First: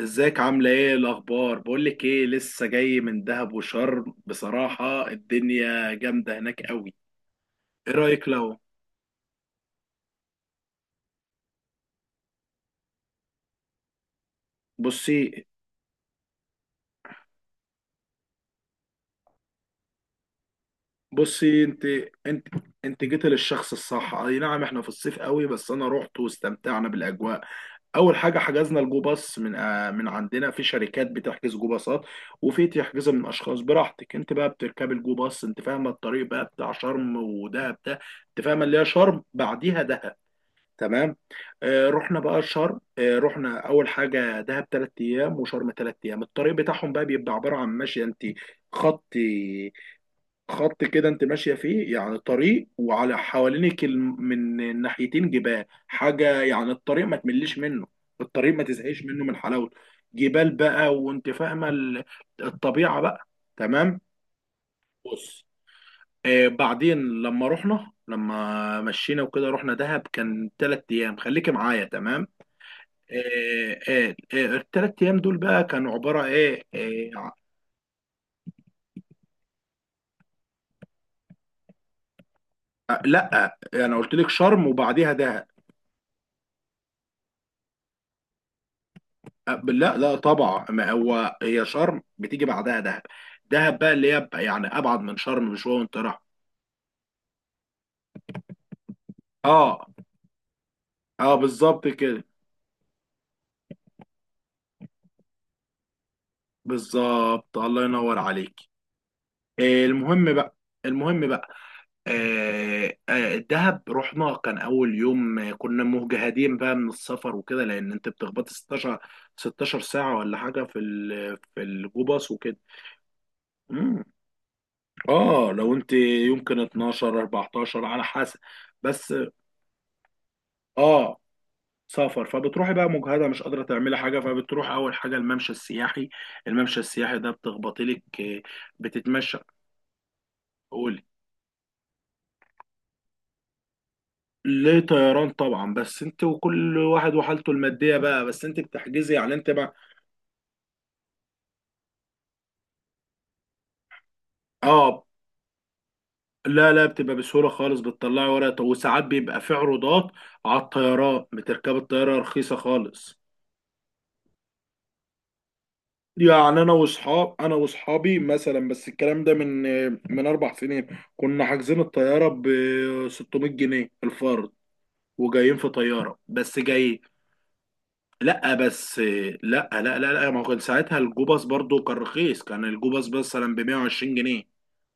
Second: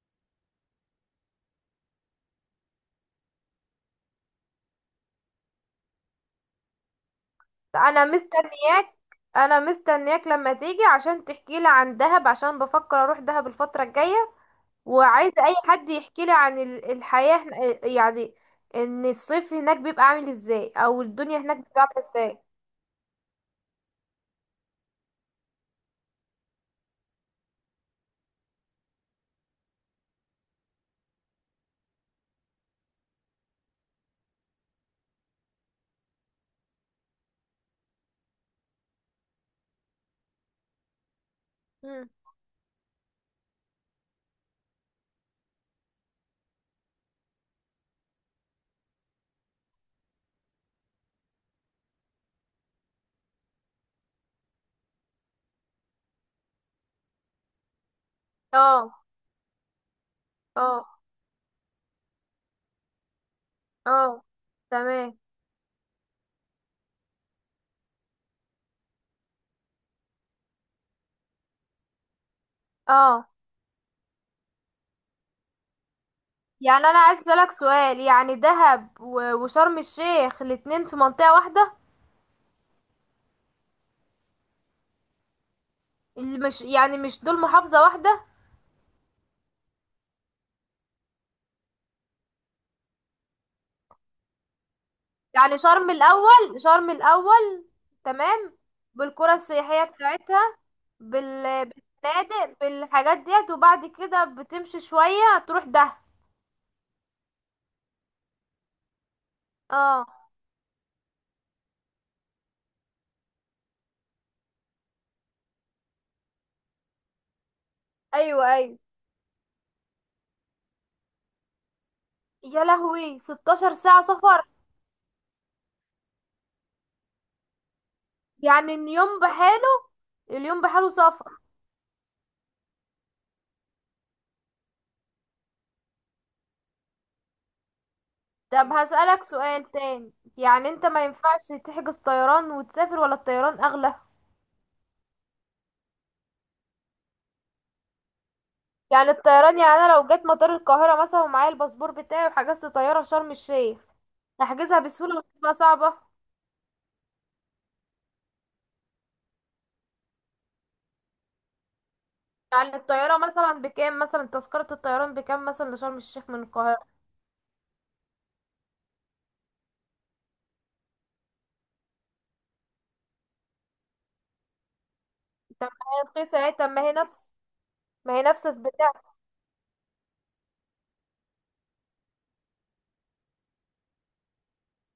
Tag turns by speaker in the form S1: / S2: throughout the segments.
S1: ازيك عاملة ايه الأخبار؟ بقولك ايه، لسه جاي من دهب وشرم. بصراحة الدنيا جامدة هناك قوي. ايه
S2: انا
S1: رأيك لو...
S2: مستنياك انا مستنياك لما تيجي عشان تحكي لي عن دهب، عشان بفكر اروح دهب الفترة الجاية.
S1: بصي
S2: وعايزة اي حد يحكي لي عن الحياة يعني ان الصيف هناك بيبقى عامل ازاي، او الدنيا هناك
S1: بصي
S2: بتبقى عاملة ازاي.
S1: انت انت جيت للشخص الصح. اي نعم، احنا في الصيف قوي، بس انا رحت واستمتعنا بالاجواء. اول حاجه حجزنا الجو باص من من عندنا، في شركات بتحجز جو باصات، وفي تحجزها من اشخاص براحتك. انت بقى بتركب الجو باص. انت فاهمه الطريق بقى بتاع شرم ودهب ده، انت فاهمه اللي هي شرم بعديها دهب. تمام. آه،
S2: مم.
S1: رحنا بقى شرم، آه، رحنا اول حاجه دهب ثلاث ايام وشرم ثلاث ايام. الطريق بتاعهم بقى بيبقى عباره عن ماشيه انت خط خط كده، انت ماشيه فيه، يعني طريق، وعلى حوالينك من الناحيتين جبال حاجه، يعني الطريق ما تمليش منه، الطريق ما
S2: اه،
S1: تزهقش منه من حلاوته. جبال بقى
S2: اه،
S1: وانت فاهمه الطبيعه بقى. تمام.
S2: اه. تمام.
S1: بص، آه، بعدين لما رحنا، لما مشينا وكده، رحنا دهب، كان ثلاث ايام، خليكي معايا. تمام.
S2: اه.
S1: الثلاث ايام دول بقى كانوا عباره ايه،
S2: يعني انا عايز اسألك سؤال، يعني دهب و- وشرم الشيخ الاتنين في منطقة واحدة؟
S1: لا، انا قلت لك شرم وبعديها دهب.
S2: اللي مش، يعني مش دول محافظة واحدة؟
S1: لا لا طبعا، ما هو هي شرم بتيجي بعدها دهب. دهب بقى اللي هي بقى يعني ابعد من شرم
S2: يعني
S1: بشويه
S2: شرم
S1: وانت رايح.
S2: الأول، شرم الأول. تمام. بالقرى السياحية
S1: اه.
S2: بتاعتها،
S1: اه بالظبط كده،
S2: بالفنادق، بالحاجات ديت، وبعد كده بتمشي شوية تروح ده.
S1: بالظبط، الله ينور عليك.
S2: اه.
S1: المهم بقى، المهم بقى، الدهب رحنا كان اول يوم. كنا مجهدين بقى من السفر وكده، لان انت
S2: ايوه،
S1: بتخبط
S2: ايوه.
S1: 16 16 ساعه ولا حاجه في في الجو باص وكده.
S2: يا لهوي، 16 ساعة
S1: مم.
S2: سفر؟
S1: اه، لو انت يمكن 12 14 على حسب.
S2: يعني
S1: بس،
S2: اليوم بحاله، اليوم بحاله
S1: اه،
S2: سفر.
S1: سفر. فبتروحي بقى مجهده، مش قادره تعملي حاجه، فبتروح اول حاجه الممشى السياحي. الممشى السياحي ده بتخبطي لك
S2: طب هسألك
S1: بتتمشى.
S2: سؤال تاني، يعني انت
S1: قولي.
S2: ما ينفعش تحجز طيران وتسافر؟ ولا الطيران أغلى؟
S1: ليه، طيران طبعا، بس انت وكل واحد وحالته الماديه بقى، بس انت
S2: يعني
S1: بتحجزي يعني، انت
S2: الطيران، يعني
S1: بقى.
S2: انا لو جت مطار القاهرة مثلا ومعايا الباسبور بتاعي، وحجزت طيارة شرم الشيخ، هحجزها
S1: اه،
S2: بسهولة ولا هتبقى صعبة؟
S1: لا لا بتبقى بسهوله خالص، بتطلعي ورقه، وساعات بيبقى في عروضات على الطيران، بتركب الطياره رخيصه
S2: يعني
S1: خالص.
S2: الطيارة مثلا بكام، مثلا تذكرة الطيران بكام مثلا لشرم الشيخ من
S1: يعني
S2: القاهرة؟
S1: انا واصحابي مثلا، بس الكلام ده من اربع سنين، كنا حاجزين الطياره ب 600 جنيه الفرد، وجايين
S2: طب ما
S1: في
S2: هي
S1: طياره،
S2: رخيصة اهي.
S1: بس
S2: طب ما هي
S1: جايين.
S2: نفس ما هي نفس
S1: لا
S2: البتاع.
S1: بس لا لا لا لا، ما كان ساعتها الجوباس برضو كان رخيص، كان الجوباس مثلا ب 120 جنيه.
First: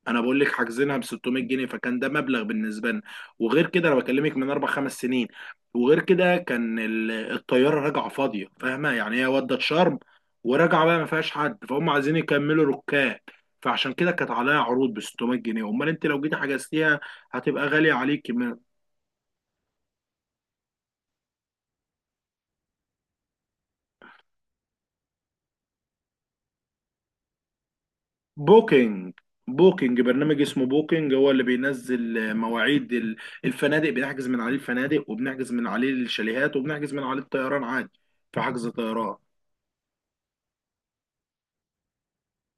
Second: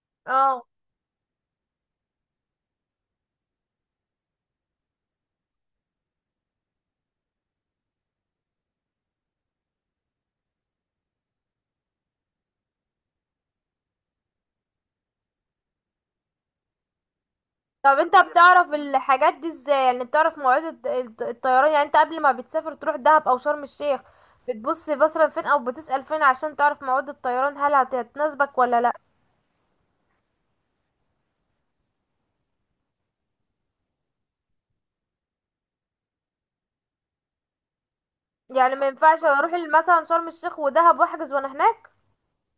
S1: انا بقول لك
S2: اه.
S1: حاجزينها ب 600 جنيه، فكان ده مبلغ بالنسبه لنا. وغير كده انا بكلمك من اربع خمس سنين. وغير كده كان الطياره راجعه فاضيه، فاهمه يعني، هي ودت شرم وراجعه بقى، ما فيهاش حد، فهم، عايزين يكملوا ركاب. فعشان كده كانت عليها عروض ب 600 جنيه. امال انت لو جيتي حجزتيها هتبقى غاليه
S2: طب انت
S1: عليك.
S2: بتعرف الحاجات دي ازاي؟ يعني بتعرف مواعيد الطيران، يعني انت قبل ما بتسافر تروح دهب او شرم الشيخ، بتبص مثلا فين او بتسأل فين عشان تعرف مواعيد الطيران، هل هتناسبك ولا لا؟
S1: بوكينج، بوكينج برنامج اسمه بوكينج، هو اللي بينزل مواعيد الفنادق. بنحجز من عليه الفنادق، وبنحجز من عليه الشاليهات، وبنحجز من عليه الطيران عادي، في حجز
S2: يعني ما
S1: طيران.
S2: ينفعش اروح مثلا شرم الشيخ ودهب واحجز وانا هناك؟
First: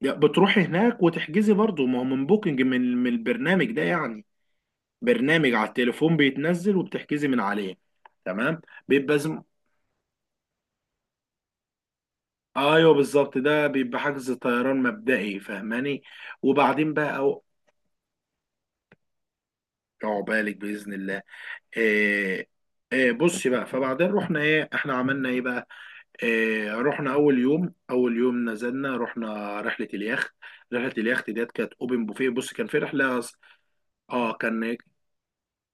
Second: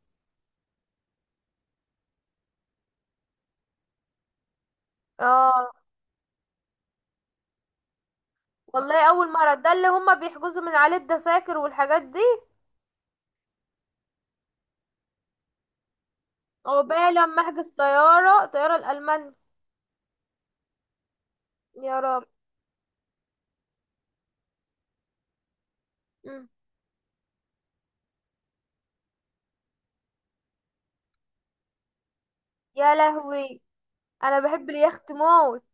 S1: يا بتروحي هناك وتحجزي برضه، ما هو من بوكينج، من البرنامج ده يعني، برنامج
S2: اه.
S1: على التليفون بيتنزل وبتحجزي من عليه. تمام.
S2: والله
S1: بيبقى
S2: اول
S1: زم...
S2: مره ده اللي هما بيحجزوا من عليه الدساكر والحاجات دي.
S1: ايوه بالظبط، ده بيبقى حجز طيران مبدئي، فاهماني؟
S2: او
S1: وبعدين
S2: بقى
S1: بقى
S2: لما
S1: أو...
S2: احجز طياره، طياره الالمان.
S1: عقبالك باذن الله.
S2: يا رب.
S1: آه، بصي بقى، فبعدين رحنا ايه، احنا عملنا ايه بقى.
S2: مم.
S1: رحنا اول يوم، اول يوم نزلنا رحنا رحله اليخت. رحله اليخت ديت كانت اوبن بوفيه. بص، كان في
S2: يا
S1: رحله،
S2: لهوي،
S1: اه
S2: انا بحب
S1: كان،
S2: اليخت موت.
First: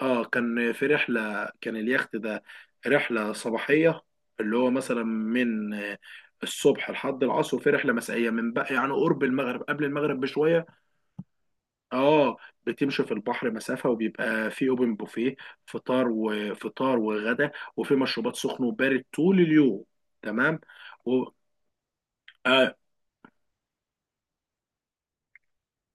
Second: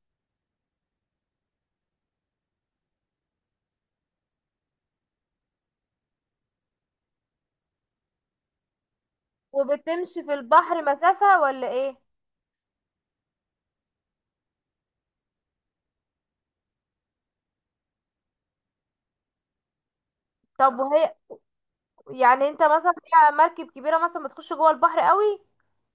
S1: اه كان في رحله، كان اليخت ده رحله صباحيه، اللي هو مثلا من الصبح لحد العصر، وفي رحله مسائيه من بقى يعني قرب المغرب، قبل المغرب
S2: وبتمشي في
S1: بشويه.
S2: البحر مسافه ولا ايه؟
S1: اه، بتمشي في البحر مسافة وبيبقى في اوبن بوفيه، فطار وفطار وغدا، وفي مشروبات سخن وبارد طول اليوم. تمام.
S2: طب
S1: و...
S2: وهي، يعني انت
S1: آه.
S2: مثلا، هي مركب كبيره مثلا بتخش جوه البحر قوي؟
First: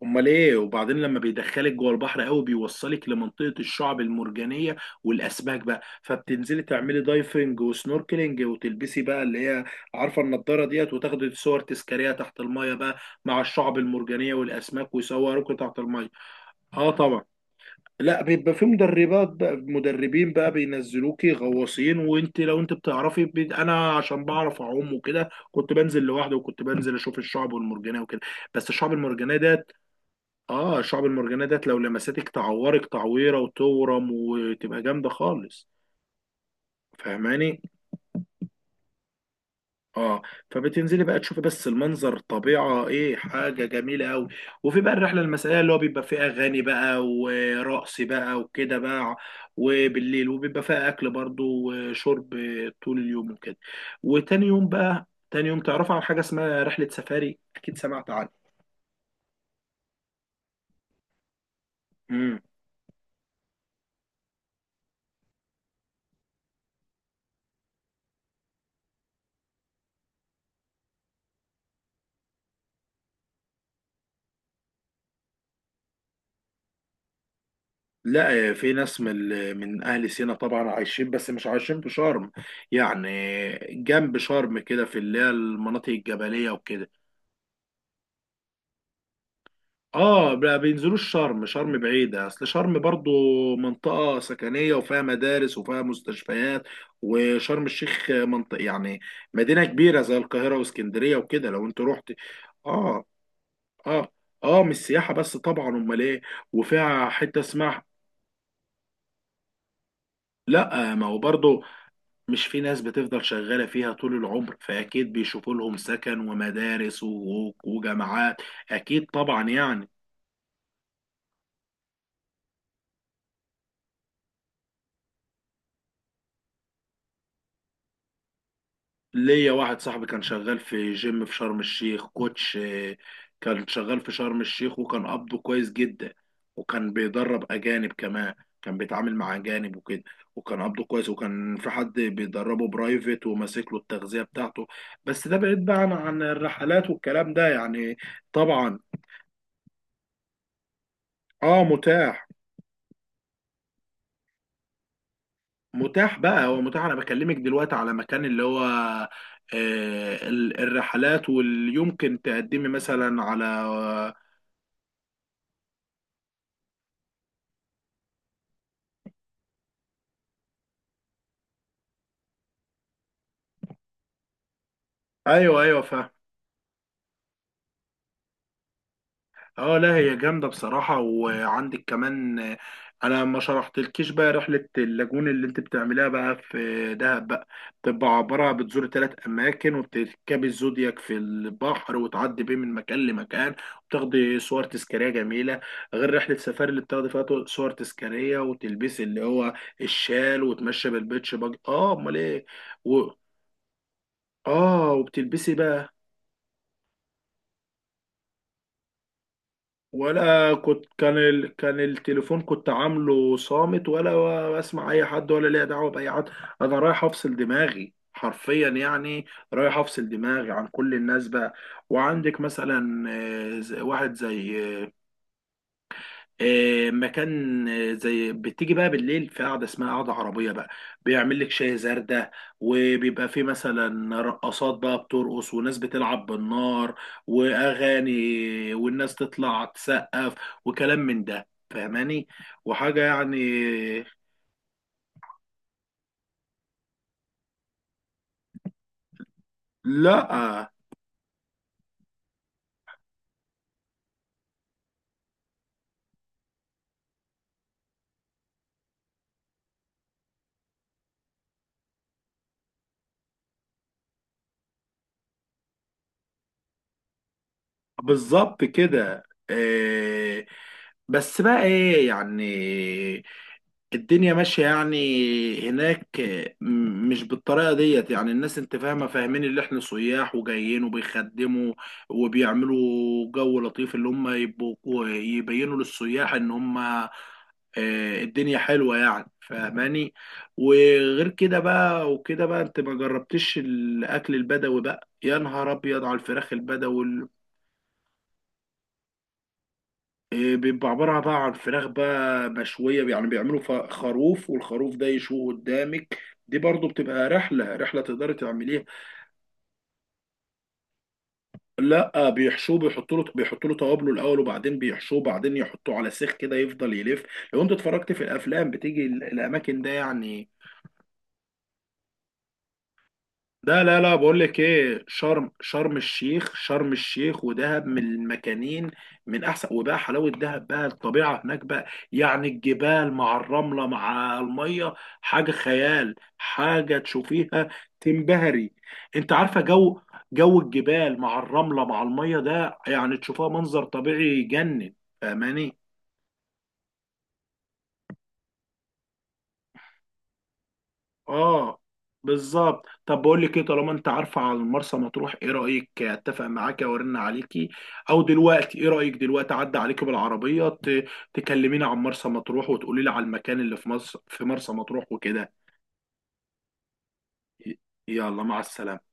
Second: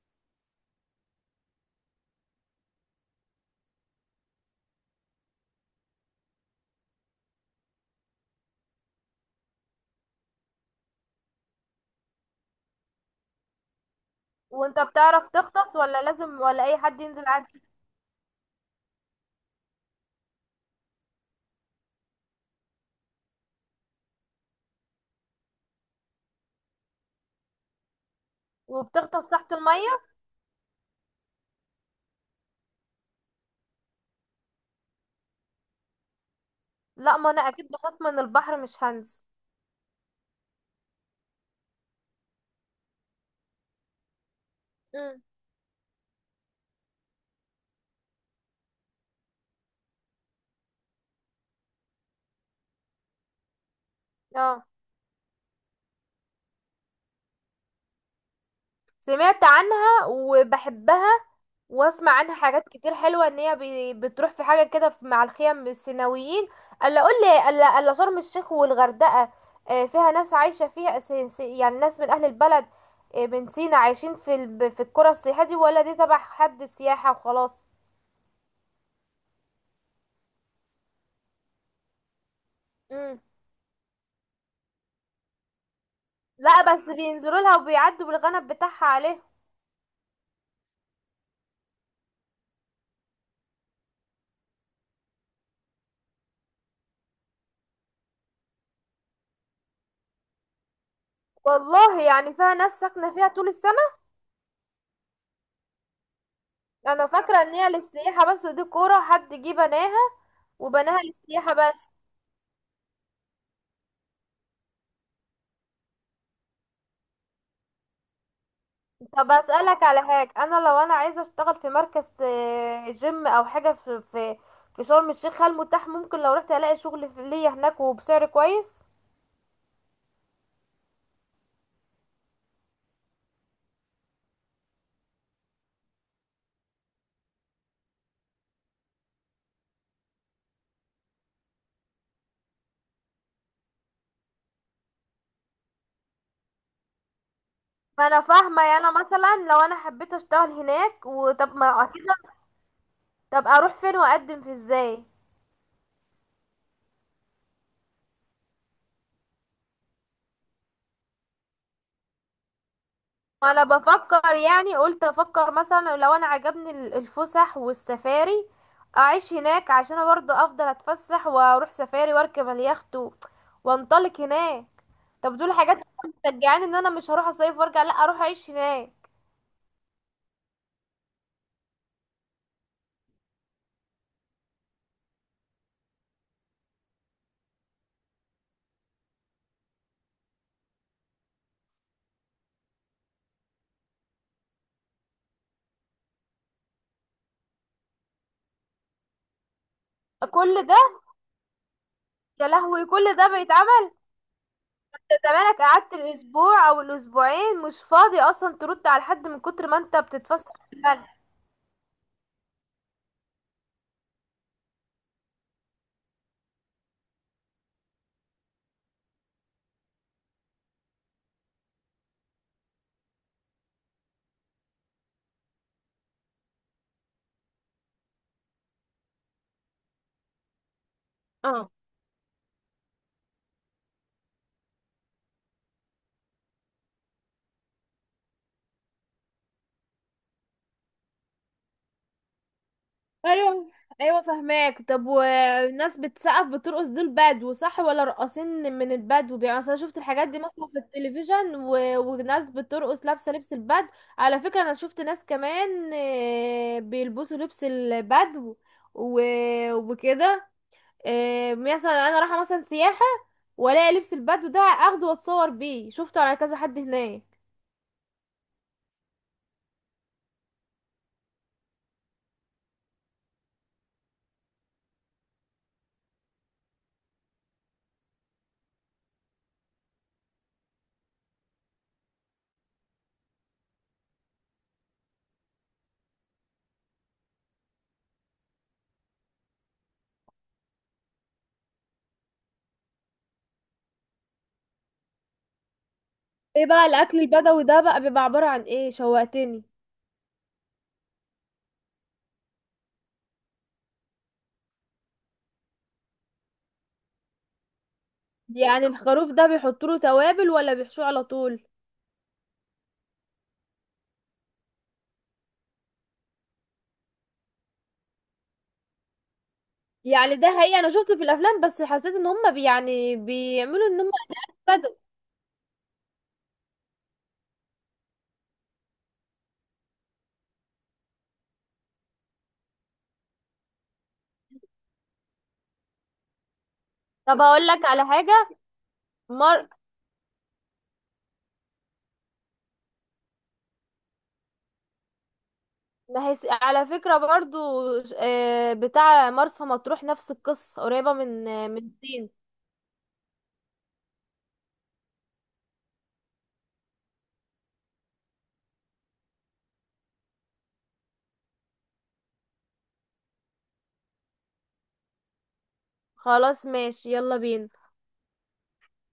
S1: امال ايه، وبعدين لما بيدخلك جوه البحر قوي بيوصلك لمنطقة الشعب المرجانية والاسماك بقى. فبتنزلي تعملي دايفنج وسنوركلينج، وتلبسي بقى اللي هي، عارفة النضارة ديت، وتاخدي صور تذكارية تحت المية بقى، مع الشعب المرجانية
S2: وانت
S1: والاسماك،
S2: بتعرف
S1: ويصوروكي
S2: تغطس
S1: تحت
S2: ولا
S1: المية.
S2: لازم، ولا اي
S1: اه
S2: حد
S1: طبعا.
S2: ينزل عادي؟
S1: لا، بيبقى في مدربات بقى، مدربين بقى بينزلوكي غواصين. وانت لو انت بتعرفي انا عشان بعرف اعوم وكده كنت بنزل لوحدي، وكنت بنزل اشوف الشعب المرجانيه وكده. بس الشعب
S2: وبتغطس
S1: المرجانيه
S2: تحت
S1: ديت،
S2: الميه؟
S1: اه الشعب المرجانيه ديت لو لمستك تعورك تعويره وتورم وتبقى جامده خالص،
S2: لا، ما انا
S1: فاهماني؟
S2: اكيد بخاف من البحر، مش هنزل.
S1: اه. فبتنزلي بقى تشوفي بس المنظر، طبيعة ايه حاجة جميلة قوي. وفي بقى الرحلة المسائية، اللي هو بيبقى فيه اغاني بقى ورقص بقى وكده بقى وبالليل، وبيبقى فيها اكل برضو وشرب طول اليوم وكده. وتاني
S2: اه.
S1: يوم بقى، تاني يوم، تعرفوا عن حاجة اسمها رحلة سفاري؟ اكيد سمعت عنها.
S2: سمعت عنها وبحبها، واسمع عنها
S1: امم.
S2: حاجات كتير حلوه، ان هي بتروح في حاجه كده، مع الخيم السيناويين. الا اقول لي، الا شرم الشيخ والغردقه، فيها ناس عايشه فيها، يعني ناس من اهل البلد، من سينا عايشين في في القرى السياحيه دي، ولا دي تبع حد السياحه وخلاص؟
S1: لا، في ناس من من اهل سينا طبعا عايشين، بس مش عايشين في شرم
S2: مم.
S1: يعني. جنب شرم كده، في اللي هي المناطق الجبلية
S2: لا،
S1: وكده.
S2: بس بينزلوا لها وبيعدوا بالغنم بتاعها عليه.
S1: اه ما بينزلوش شرم، شرم بعيدة، اصل شرم برضو منطقة سكنية، وفيها مدارس وفيها مستشفيات. وشرم الشيخ منطقة يعني مدينة كبيرة زي القاهرة واسكندرية وكده لو انت
S2: والله؟
S1: رحت.
S2: يعني فيها ناس
S1: اه.
S2: ساكنه فيها طول السنه؟
S1: اه. اه مش سياحة بس طبعا، امال ايه.
S2: انا
S1: وفيها حتة
S2: فاكره ان هي
S1: اسمها...
S2: للسياحه بس، ودي قرى حد جه بناها
S1: لا
S2: وبناها
S1: ما هو
S2: للسياحة
S1: برضه
S2: بس.
S1: مش في ناس بتفضل شغالة فيها طول العمر، فأكيد بيشوفوا لهم سكن ومدارس وجامعات. أكيد
S2: طب
S1: طبعا
S2: أسألك
S1: يعني.
S2: على حاجة، أنا لو أنا عايزة أشتغل في مركز جيم أو حاجة في في شرم الشيخ، هل متاح؟ ممكن لو رحت ألاقي شغل ليا هناك وبسعر كويس؟
S1: ليا واحد صاحبي كان شغال في جيم في شرم الشيخ كوتش. كان شغال في شرم الشيخ وكان قبضه كويس جدا، وكان بيدرب أجانب كمان، كان بيتعامل مع أجانب وكده، وكان قبضه كويس، وكان في حد بيدربه برايفت وماسك له التغذية بتاعته. بس ده بعيد بقى عن الرحلات والكلام ده يعني.
S2: ما أنا فاهمة، يعني
S1: طبعا.
S2: أنا مثلا لو أنا حبيت أشتغل هناك، وطب
S1: اه
S2: ما أكيد.
S1: متاح.
S2: طب أروح فين وأقدم في إزاي؟
S1: متاح بقى، هو متاح. انا بكلمك دلوقتي على مكان اللي هو، آه، الرحلات واللي يمكن تقدمي مثلا على.
S2: ما انا بفكر، يعني قلت افكر مثلا لو انا عجبني الفسح والسفاري، اعيش هناك، عشان انا برضه افضل اتفسح واروح سفاري واركب اليخت وانطلق هناك. طب دول
S1: ايوه
S2: حاجات
S1: ايوه فاهم.
S2: أصلاً مشجعاني ان انا مش هروح اصيف وارجع، لا اروح اعيش هناك.
S1: اه لا هي جامده بصراحه. وعندك كمان، انا ما شرحتلكيش بقى رحله اللاجون اللي انت بتعملها بقى في دهب بقى. بتبقى عباره بتزور ثلاث اماكن، وبتركبي الزودياك في البحر وتعدي بيه من مكان لمكان، وبتاخدي صور تذكاريه جميله. غير رحله سفاري اللي بتاخدي فيها صور تذكاريه، وتلبسي اللي هو الشال
S2: كل ده؟
S1: وتمشي بالبيتش باج. اه امال ايه.
S2: يا لهوي،
S1: و...
S2: كل ده بيتعمل؟
S1: اه
S2: يا
S1: وبتلبسي
S2: زمانك،
S1: بقى.
S2: قعدت الاسبوع او الاسبوعين مش فاضي اصلا ترد على حد من كتر ما انت
S1: ولا
S2: بتتفسح في
S1: كنت،
S2: البلد.
S1: كان التليفون كنت عامله صامت، ولا بسمع اي حد ولا ليا دعوه باي حد. انا رايح افصل دماغي حرفيا يعني، رايح افصل دماغي عن كل الناس بقى. وعندك مثلا، واحد زي، مكان، زي بتيجي بقى بالليل في قعده اسمها قعده عربيه بقى، بيعمل لك شاي زردة، وبيبقى في مثلا رقصات بقى، بترقص وناس بتلعب بالنار واغاني، والناس تطلع تسقف وكلام من ده، فاهماني؟ وحاجه يعني.
S2: ايوه، ايوه، فهماك. طب والناس بتسقف بترقص دول بدو صح، ولا راقصين من البدو؟ يعني أصل انا شفت
S1: لا
S2: الحاجات دي مثلا في التلفزيون وناس بترقص لابسه لبس البدو. على فكره، انا شفت ناس كمان، بيلبسوا لبس البدو و... وكده، مثلا انا رايحه مثلا سياحه، والاقي لبس البدو ده اخده واتصور بيه، شفته على كذا حد هناك.
S1: بالظبط كده. آه، بس بقى ايه يعني، الدنيا ماشية يعني هناك، مش بالطريقة ديت يعني. الناس انت فاهمة، فاهمين اللي احنا سياح وجايين، وبيخدموا وبيعملوا جو لطيف، اللي هم يبقوا يبينوا للسياح ان هم، الدنيا حلوة يعني، فاهماني؟ وغير كده بقى، وكده بقى، انت ما جربتش الاكل البدوي بقى؟ يا نهار ابيض على الفراخ
S2: ايه بقى
S1: البدوي!
S2: الاكل البدوي ده بقى، بيبقى عباره عن ايه؟ شوقتني.
S1: إيه، بيبقى عبارة بقى عن فراخ بقى مشوية يعني. بيعملوا خروف، والخروف ده يشوه قدامك. دي برضو بتبقى رحلة، رحلة تقدري تعمليها.
S2: يعني الخروف ده بيحطوا له توابل، ولا بيحشوه على طول؟
S1: لا بيحشوه، بيحطوا له توابله الأول، وبعدين بيحشوه، وبعدين يحطوه على سيخ كده يفضل يلف. لو انت اتفرجت في الأفلام بتيجي الأماكن ده
S2: يعني ده
S1: يعني.
S2: حقيقي، انا شفته في الافلام بس حسيت ان هم يعني
S1: لا
S2: بيعملوا ان
S1: لا
S2: هم
S1: لا بقول لك
S2: يتبدوا.
S1: ايه، شرم الشيخ ودهب من المكانين من احسن. وبقى حلاوه دهب بقى، الطبيعه هناك بقى يعني، الجبال مع الرمله مع الميه، حاجه خيال، حاجه
S2: طب هقول
S1: تشوفيها
S2: لك على حاجه.
S1: تنبهري. انت عارفه
S2: مر.
S1: جو، جو الجبال مع الرمله مع الميه ده يعني تشوفها منظر طبيعي يجنن، فاهماني؟
S2: ما هي... على فكره برضو، بتاع مرسى مطروح نفس القصه، قريبه من من
S1: اه
S2: الصين.
S1: بالظبط. طب بقول لك ايه، طالما انت عارفه على مرسى مطروح، ايه رايك اتفق معاكي وارن عليكي، او دلوقتي ايه رايك دلوقتي اعدي عليكي بالعربيه تكلميني عن مرسى مطروح، وتقولي لي على المكان اللي في مصر في مرسى مطروح وكده.
S2: خلاص ماشي، يلا بينا.
S1: ي- يلا مع السلامه.